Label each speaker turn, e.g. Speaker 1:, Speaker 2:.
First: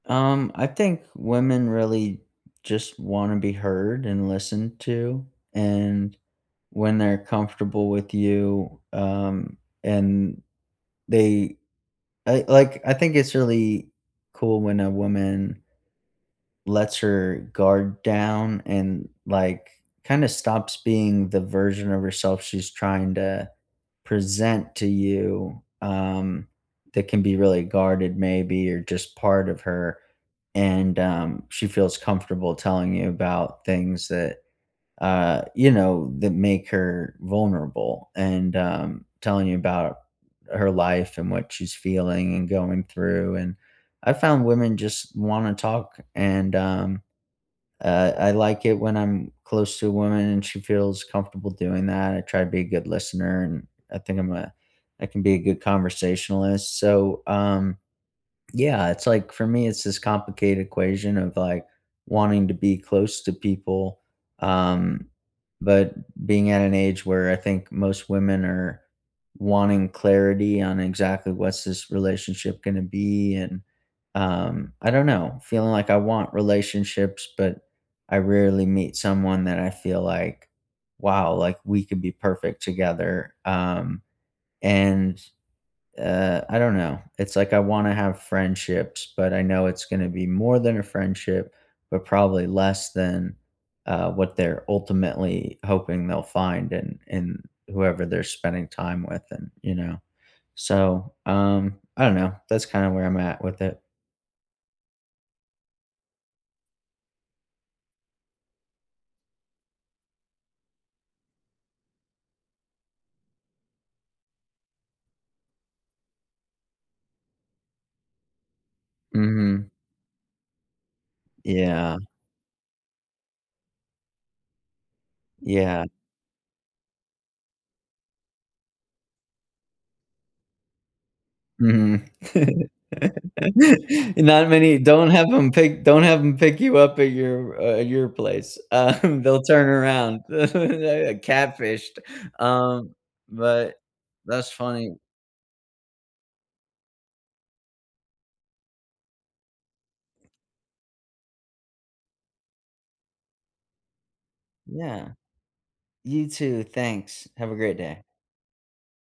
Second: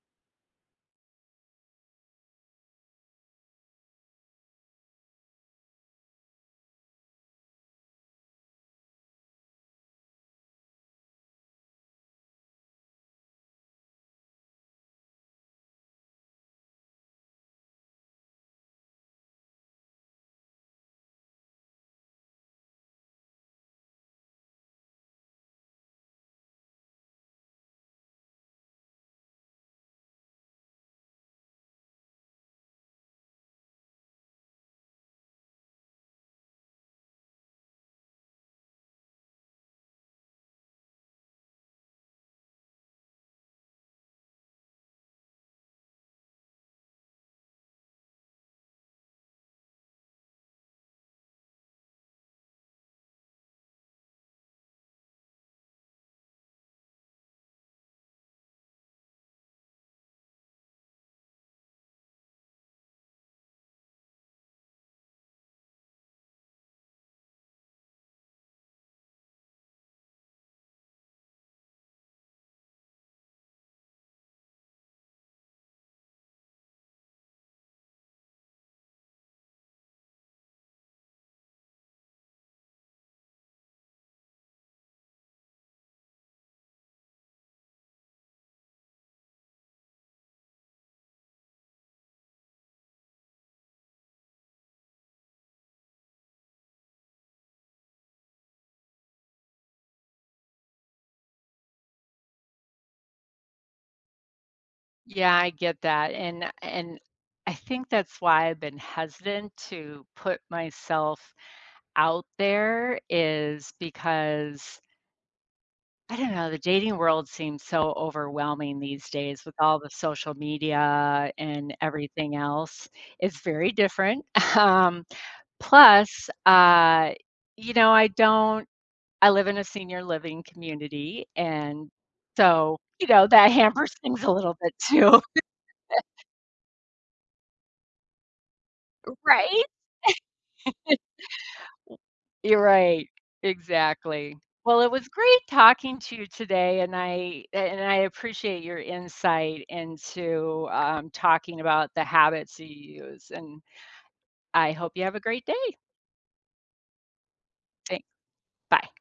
Speaker 1: Um, I think women really just wanna be heard and listened to, and when they're comfortable with you, um, and they I, like I think it's really cool when a woman lets her guard down and, like, kinda stops being the version of herself she's trying to present to you, um, that can be really guarded maybe, or just part of her, and, um, she feels comfortable telling you about things that, uh, you know, that make her vulnerable, and, um, telling you about her life and what she's feeling and going through, and I found women just wanna talk, and, um, uh, I like it when I'm close to a woman and she feels comfortable doing that, I try to be a good listener, and I think I'm a I can be a good conversationalist, so, um Yeah, it's like, for me, it's this complicated equation of, like, wanting to be close to people, um, but being at an age where I think most women are wanting clarity on exactly what's this relationship gonna be, and, um, I don't know, feeling like I want relationships, but I rarely meet someone that I feel like, "Wow," like, "We could be perfect together," um, and, uh I don't know, it's like I wanna have friendships, but I know it's gonna be more than a friendship, but probably less than, uh, what they're ultimately hoping they'll find, and and whoever they're spending time with and, you know? So, um, I don't know, that's kinda where I'm at with it.
Speaker 2: Yeah, I get that, and a and I think that's why I've been hesitant to put myself out there is because I don't know, the dating world seems so overwhelming these days with
Speaker 1: Mhm.
Speaker 2: all the social media and
Speaker 1: Yeah.
Speaker 2: everything else. It's very different, um,
Speaker 1: Yeah.
Speaker 2: plus, uh, you know, I don't I live in a senior living community, and,
Speaker 1: Mhm,
Speaker 2: so, you know, that hampers
Speaker 1: and
Speaker 2: things a
Speaker 1: not
Speaker 2: little bit
Speaker 1: many Don't
Speaker 2: too.
Speaker 1: have 'em pick Don't have 'em pick you up at your, uh at your place,
Speaker 2: Uh,
Speaker 1: um, they'll
Speaker 2: right?
Speaker 1: turn around. Yeah, a catfished.
Speaker 2: W You're
Speaker 1: Um,
Speaker 2: right,
Speaker 1: but
Speaker 2: exactly.
Speaker 1: that's
Speaker 2: Well, it
Speaker 1: funny.
Speaker 2: was great talking to you today, and I a and I appreciate your insight into, um, talking about the habits you use, and I hope you
Speaker 1: Yeah.
Speaker 2: have a great day.
Speaker 1: You too, thanks, have a great
Speaker 2: Than
Speaker 1: day.
Speaker 2: bye.